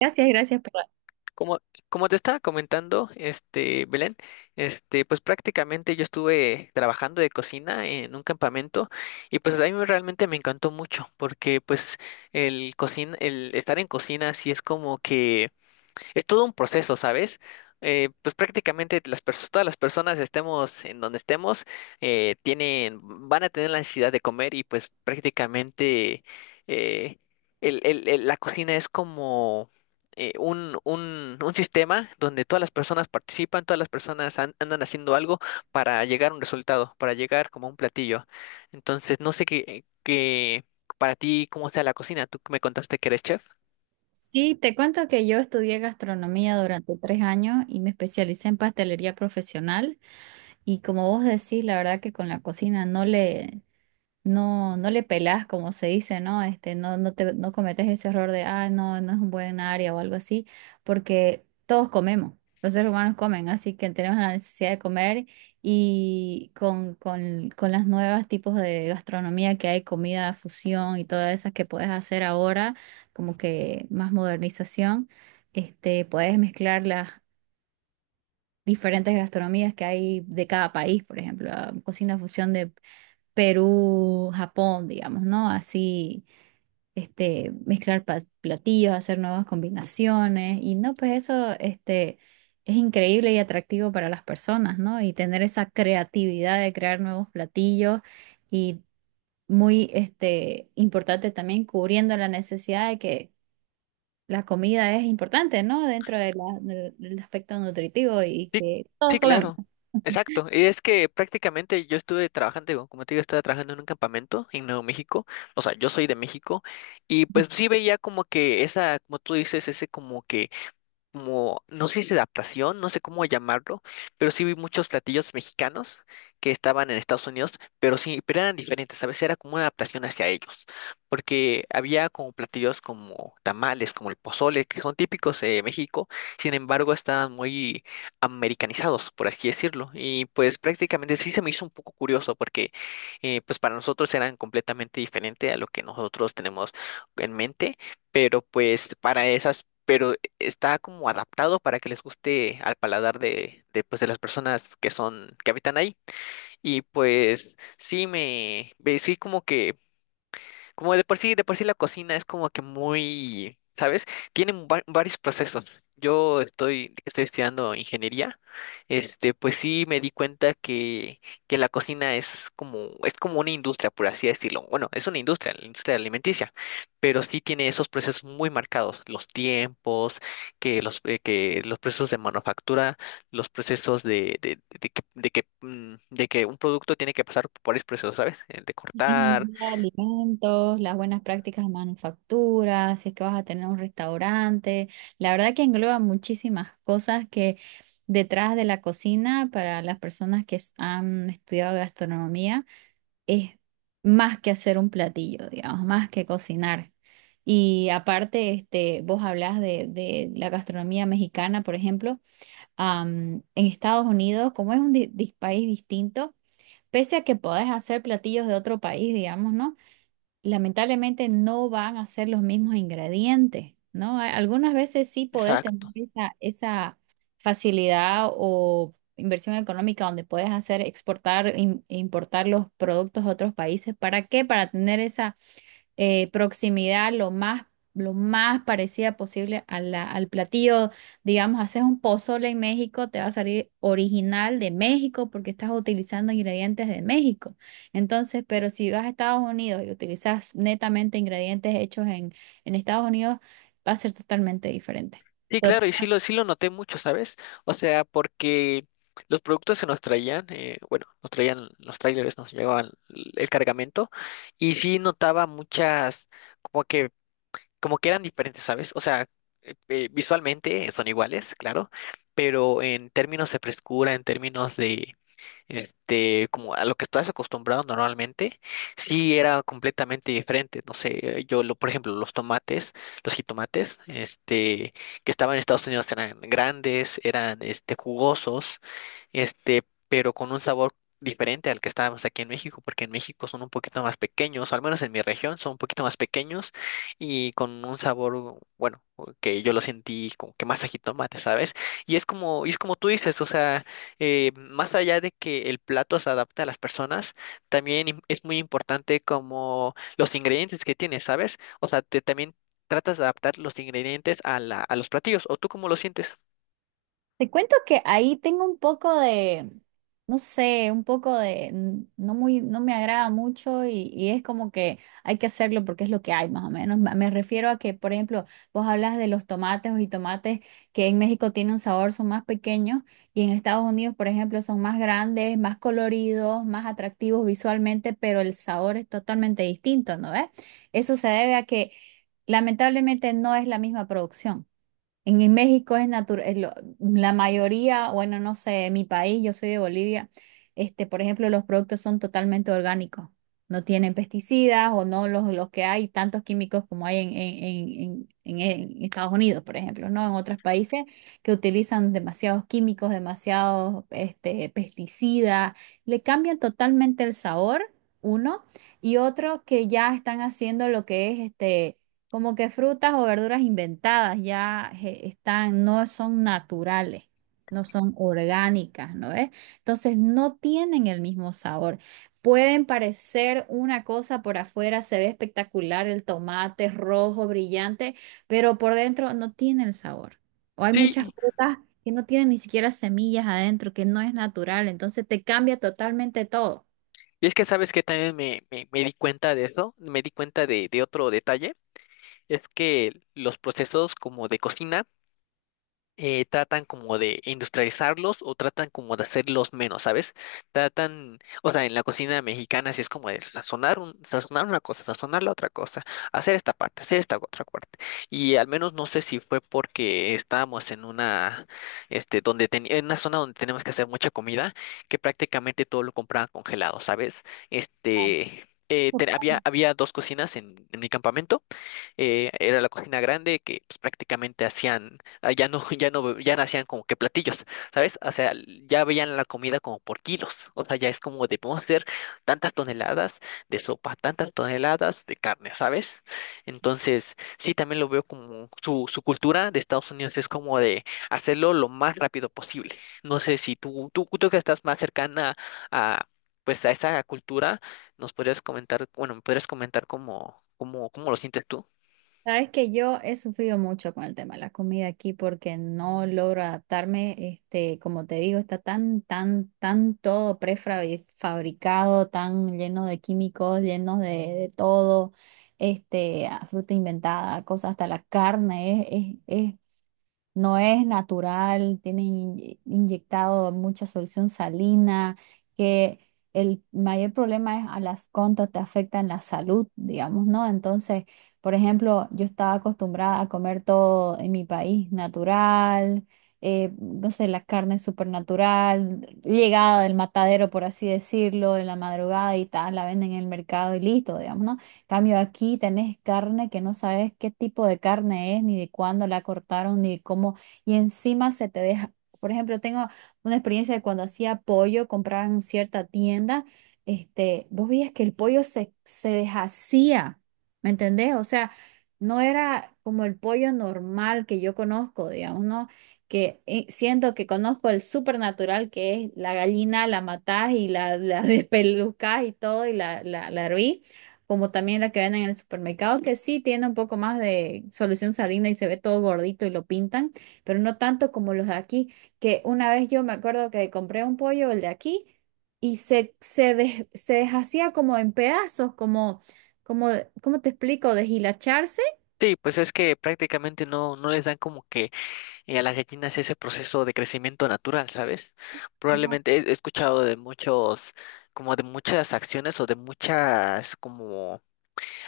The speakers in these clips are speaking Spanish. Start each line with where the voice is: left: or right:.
right: Gracias, gracias. Por-
left: Como, como te estaba comentando, Belén, pues prácticamente yo estuve trabajando de cocina en un campamento y pues a mí realmente me encantó mucho porque pues el cocina, el estar en cocina sí es como que es todo un proceso, ¿sabes? Pues prácticamente las todas las personas estemos en donde estemos, tienen, van a tener la necesidad de comer y pues prácticamente eh, la cocina es como un sistema donde todas las personas participan, todas las personas andan haciendo algo para llegar a un resultado, para llegar como a un platillo. Entonces, no sé qué para ti, cómo sea la cocina. Tú me contaste que eres chef.
right: Sí, te cuento que yo estudié gastronomía durante tres años y me especialicé en pastelería profesional. Y como vos decís, la verdad que con la cocina no le, no, no le pelás, como se dice, ¿no? No, no te, no cometes ese error de, ah, no, no es un buen área o algo así, porque todos comemos, los seres humanos comen, así que tenemos la necesidad de comer y con las nuevas tipos de gastronomía que hay, comida, fusión y todas esas que puedes hacer ahora, como que más modernización, puedes mezclar las diferentes gastronomías que hay de cada país, por ejemplo, ah, cocina fusión Perú, Japón, digamos, ¿no? Así, mezclar platillos, hacer nuevas combinaciones y no, pues eso, es increíble y atractivo para las personas, ¿no? Y tener esa creatividad de crear nuevos platillos y muy, importante también cubriendo la necesidad de que la comida es importante, ¿no? Dentro de del aspecto nutritivo y
left: Sí,
right: que
left: sí,
right: todos comemos.
left: claro. Exacto. Y es que prácticamente yo estuve trabajando, como te digo, estaba trabajando en un campamento en Nuevo México. O sea, yo soy de México. Y pues sí veía como que esa, como tú dices, ese como que como, no sé si adaptación, no sé cómo llamarlo, pero sí vi muchos platillos mexicanos que estaban en Estados Unidos, pero sí, pero eran diferentes, a veces era como una adaptación hacia ellos, porque había como platillos como tamales, como el pozole, que son típicos de México, sin embargo estaban muy americanizados, por así decirlo, y pues prácticamente sí se me hizo un poco curioso, porque pues para nosotros eran completamente diferente a lo que nosotros tenemos en mente, pero pues para esas... Pero está como adaptado para que les guste al paladar pues, de las personas que son, que habitan ahí. Y pues sí me, sí como que como de por sí la cocina es como que muy, ¿sabes? Tienen varios procesos. Yo estoy estudiando ingeniería. Este, pues sí me di cuenta que la cocina es como una industria, por así decirlo. Bueno, es una industria, la industria alimenticia, pero sí tiene esos procesos muy marcados, los tiempos, que que los procesos de manufactura, los procesos de de que un producto tiene que pasar por varios procesos, ¿sabes? El de cortar.
right: Ingeniería de alimentos, las buenas prácticas de manufactura, si es que vas a tener un restaurante. La verdad que engloba muchísimas cosas que detrás de la cocina, para las personas que han estudiado gastronomía, es más que hacer un platillo, digamos, más que cocinar. Y aparte, vos hablás de la gastronomía mexicana, por ejemplo, en Estados Unidos, como es un país distinto, pese a que podés hacer platillos de otro país, digamos, ¿no? Lamentablemente no van a ser los mismos ingredientes, ¿no? Algunas veces sí podés tener
left: Exacto.
right: esa, esa facilidad o inversión económica donde puedes hacer exportar, importar los productos a otros países. ¿Para qué? Para tener proximidad lo más parecida posible a al platillo. Digamos, haces un pozole en México, te va a salir original de México porque estás utilizando ingredientes de México. Entonces, pero si vas a Estados Unidos y utilizas netamente ingredientes hechos en Estados Unidos, va a ser totalmente diferente.
left: Sí, claro, sí lo noté mucho, ¿sabes? O sea, porque los productos se nos traían, bueno, nos traían los trailers, nos llevaban el cargamento, y sí notaba muchas, como que, como que eran diferentes, ¿sabes? O sea, visualmente son iguales, claro, pero en términos de frescura, en términos de como a lo que estás acostumbrado normalmente, sí era completamente diferente. No sé, yo, lo, por ejemplo, los tomates, los jitomates, que estaban en Estados Unidos eran grandes, jugosos, pero con un sabor diferente al que estábamos aquí en México, porque en México son un poquito más pequeños, o al menos en mi región son un poquito más pequeños y con un sabor, bueno, que yo lo sentí como que más a jitomate, ¿sabes? Y es como tú dices, o sea, más allá de que el plato se adapte a las personas, también es muy importante como los ingredientes que tienes, ¿sabes? O sea, te, también tratas de adaptar los ingredientes a la, a los platillos, ¿o tú cómo lo sientes?
right: Te cuento que ahí tengo un poco de, no sé, un poco de, no muy, no me agrada mucho y es como que hay que hacerlo porque es lo que hay más o menos. Me refiero a que, por ejemplo, vos hablas de los tomates o jitomates que en México tienen un sabor, son más pequeños y en Estados Unidos, por ejemplo, son más grandes, más coloridos, más atractivos visualmente, pero el sabor es totalmente distinto, ¿no ves? Eso se debe a que lamentablemente no es la misma producción. En México es natural, la mayoría, bueno, no sé, en mi país, yo soy de Bolivia, por ejemplo, los productos son totalmente orgánicos, no tienen pesticidas o no los que hay tantos químicos como hay en, en, en Estados Unidos, por ejemplo, ¿no? En otros países que utilizan demasiados químicos, demasiados pesticidas, le cambian totalmente el sabor, uno, y otro que ya están haciendo lo que es como que frutas o verduras inventadas ya están, no son naturales, no son orgánicas, ¿no ves? Entonces no tienen el mismo sabor. Pueden parecer una cosa por afuera, se ve espectacular, el tomate es rojo, brillante, pero por dentro no tiene el sabor. O hay
left: Sí,
right: muchas
left: y
right: frutas que no tienen ni siquiera semillas adentro, que no es natural, entonces te cambia totalmente todo.
left: y es que sabes que también me di cuenta de eso, me di cuenta de otro detalle, es que los procesos como de cocina, tratan como de industrializarlos o tratan como de hacerlos menos, ¿sabes? Tratan, o sea, en la cocina mexicana sí es como de sazonar, sazonar una cosa, sazonar la otra cosa, hacer esta parte, hacer esta otra parte. Y al menos no sé si fue porque estábamos en una, donde tenía, en una zona donde tenemos que hacer mucha comida, que prácticamente todo lo compraban congelado, ¿sabes? Este... había, había dos cocinas en mi campamento era la cocina grande que pues, prácticamente hacían, ah, ya no, ya no, ya no hacían como que platillos, ¿sabes? O sea, ya veían la comida como por kilos, o sea, ya es como de, podemos hacer tantas toneladas de sopa, tantas toneladas de carne, ¿sabes? Entonces, sí, también lo veo como su cultura de Estados Unidos es como de hacerlo lo más rápido posible. No sé si tú que estás más cercana a, pues a esa cultura, nos podrías comentar, bueno, me podrías comentar cómo lo sientes tú.
right: Sabes que yo he sufrido mucho con el tema de la comida aquí porque no logro adaptarme. Como te digo, está tan todo prefabricado, tan lleno de químicos, llenos de todo, a fruta inventada, cosas, hasta la carne no es natural, tiene inyectado mucha solución salina, que el mayor problema es a las contas te afectan la salud, digamos, ¿no? Entonces, por ejemplo, yo estaba acostumbrada a comer todo en mi país natural, no sé, la carne supernatural, llegada del matadero, por así decirlo, en la madrugada y tal, la venden en el mercado y listo, digamos, ¿no? Cambio aquí tenés carne que no sabes qué tipo de carne es, ni de cuándo la cortaron, ni de cómo, y encima se te deja. Por ejemplo, tengo una experiencia de cuando hacía pollo, compraba en cierta tienda, vos veías que el pollo se deshacía, ¿me entendés? O sea, no era como el pollo normal que yo conozco, digamos, ¿no? Que siento que conozco el supernatural que es la gallina, la matás y la despelucás y todo, y la hervís como también la que venden en el supermercado, que sí tiene un poco más de solución salina y se ve todo gordito y lo pintan, pero no tanto como los de aquí, que una vez yo me acuerdo que compré un pollo, el de aquí, y se deshacía como en pedazos, como, como, ¿cómo te explico? Deshilacharse.
left: Sí, pues es que prácticamente no, no les dan como que a las gallinas ese proceso de crecimiento natural, ¿sabes? Probablemente he escuchado de muchos, como de muchas acciones o de muchas, como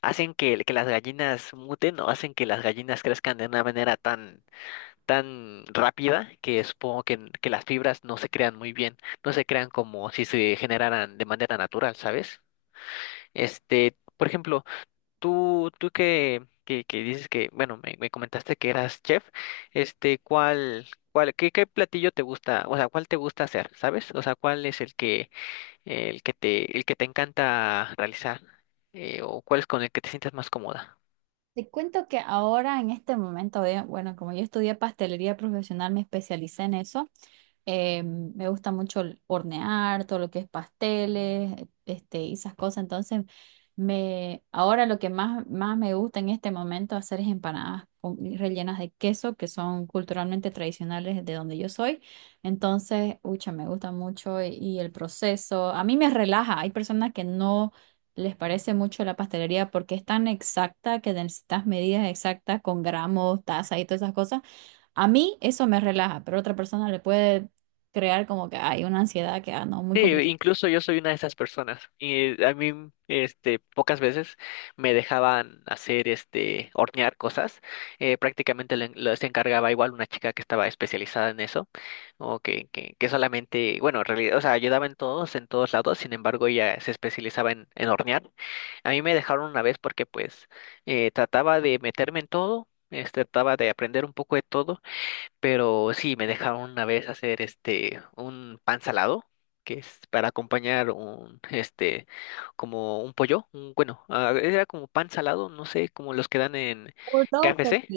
left: hacen que las gallinas muten o hacen que las gallinas crezcan de una manera tan, tan rápida que supongo que las fibras no se crean muy bien, no se crean como si se generaran de manera natural, ¿sabes? Este, por ejemplo, Tú que dices que, bueno, me comentaste que eras chef, este, qué, qué platillo te gusta, o sea, cuál te gusta hacer, ¿sabes? O sea, ¿cuál es el que te encanta realizar, o cuál es con el que te sientes más cómoda?
right: Te cuento que ahora en este momento, bueno, como yo estudié pastelería profesional, me especialicé en eso. Me gusta mucho el hornear, todo lo que es pasteles, y esas cosas. Entonces, ahora lo que más me gusta en este momento hacer es empanadas rellenas de queso, que son culturalmente tradicionales de donde yo soy. Entonces, ucha, me gusta mucho y el proceso. A mí me relaja. Hay personas que no les parece mucho la pastelería porque es tan exacta que necesitas medidas exactas con gramos, taza y todas esas cosas. A mí eso me relaja, pero a otra persona le puede crear como que hay una ansiedad que, ah, no, muy
left: Sí,
right: complicada.
left: incluso yo soy una de esas personas y a mí, pocas veces me dejaban hacer, este, hornear cosas. Prácticamente se encargaba igual una chica que estaba especializada en eso o que solamente, bueno, en realidad, o sea, ayudaba en todos lados. Sin embargo, ella se especializaba en hornear. A mí me dejaron una vez porque, pues, trataba de meterme en todo. Este, trataba de aprender un poco de todo pero sí, me dejaron una vez hacer este un pan salado, que es para acompañar un este como un pollo, bueno, ah, era como pan salado, no sé, como los que dan en KFC,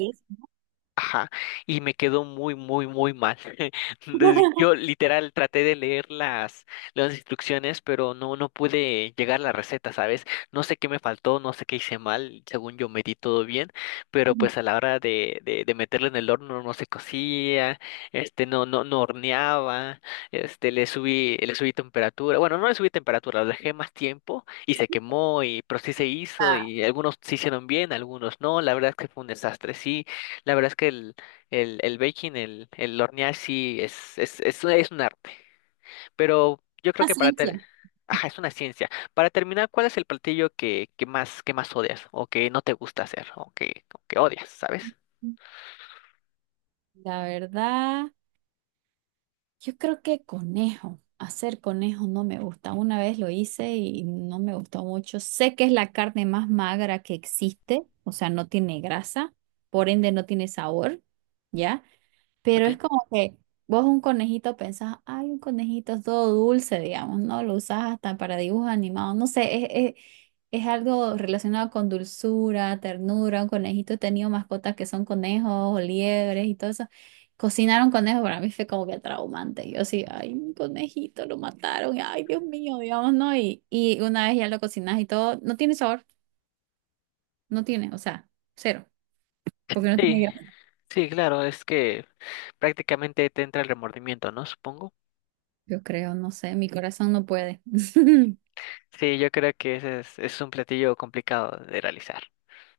left: ajá, y me quedó muy mal. Entonces, yo literal traté de leer las instrucciones, pero no, no pude llegar a la receta, ¿sabes? No sé qué me faltó, no sé qué hice mal, según yo medí todo bien, pero
right: Ujú.
left: pues a la hora de meterlo en el horno no se cocía, no horneaba, este, le subí temperatura, bueno, no le subí temperatura, lo dejé más tiempo y se quemó, y, pero sí se hizo,
right: Ah,
left: y algunos se hicieron bien, algunos no, la verdad es que fue un desastre, sí. La verdad es que el baking, el hornear sí es un arte. Pero yo creo
right: una
left: que para
right: ciencia.
left: ter... Ajá, es una ciencia. Para terminar, ¿cuál es el platillo que más odias o que no te gusta hacer o que odias, ¿sabes?
right: La verdad, yo creo que conejo, hacer conejo no me gusta. Una vez lo hice y no me gustó mucho. Sé que es la carne más magra que existe, o sea, no tiene grasa, por ende no tiene sabor, ¿ya? Pero
left: Ok.
right: es como que vos un conejito pensás, ay, un conejito es todo dulce, digamos, ¿no? Lo usás hasta para dibujos animados, no sé, es algo relacionado con dulzura, ternura, un conejito, he tenido mascotas que son conejos o liebres y todo eso. Cocinar un conejo para mí fue como que traumante. Yo sí, ay, un conejito, lo mataron, y, ay, Dios mío, digamos, ¿no? Y una vez ya lo cocinás y todo, no tiene sabor, no tiene, o sea, cero, porque no tiene
left: Sí,
right: grasa.
left: sí, claro, es que prácticamente te entra el remordimiento, ¿no? Supongo.
right: Yo creo, no sé, mi corazón no puede.
left: Sí, yo creo que ese es un platillo complicado de realizar.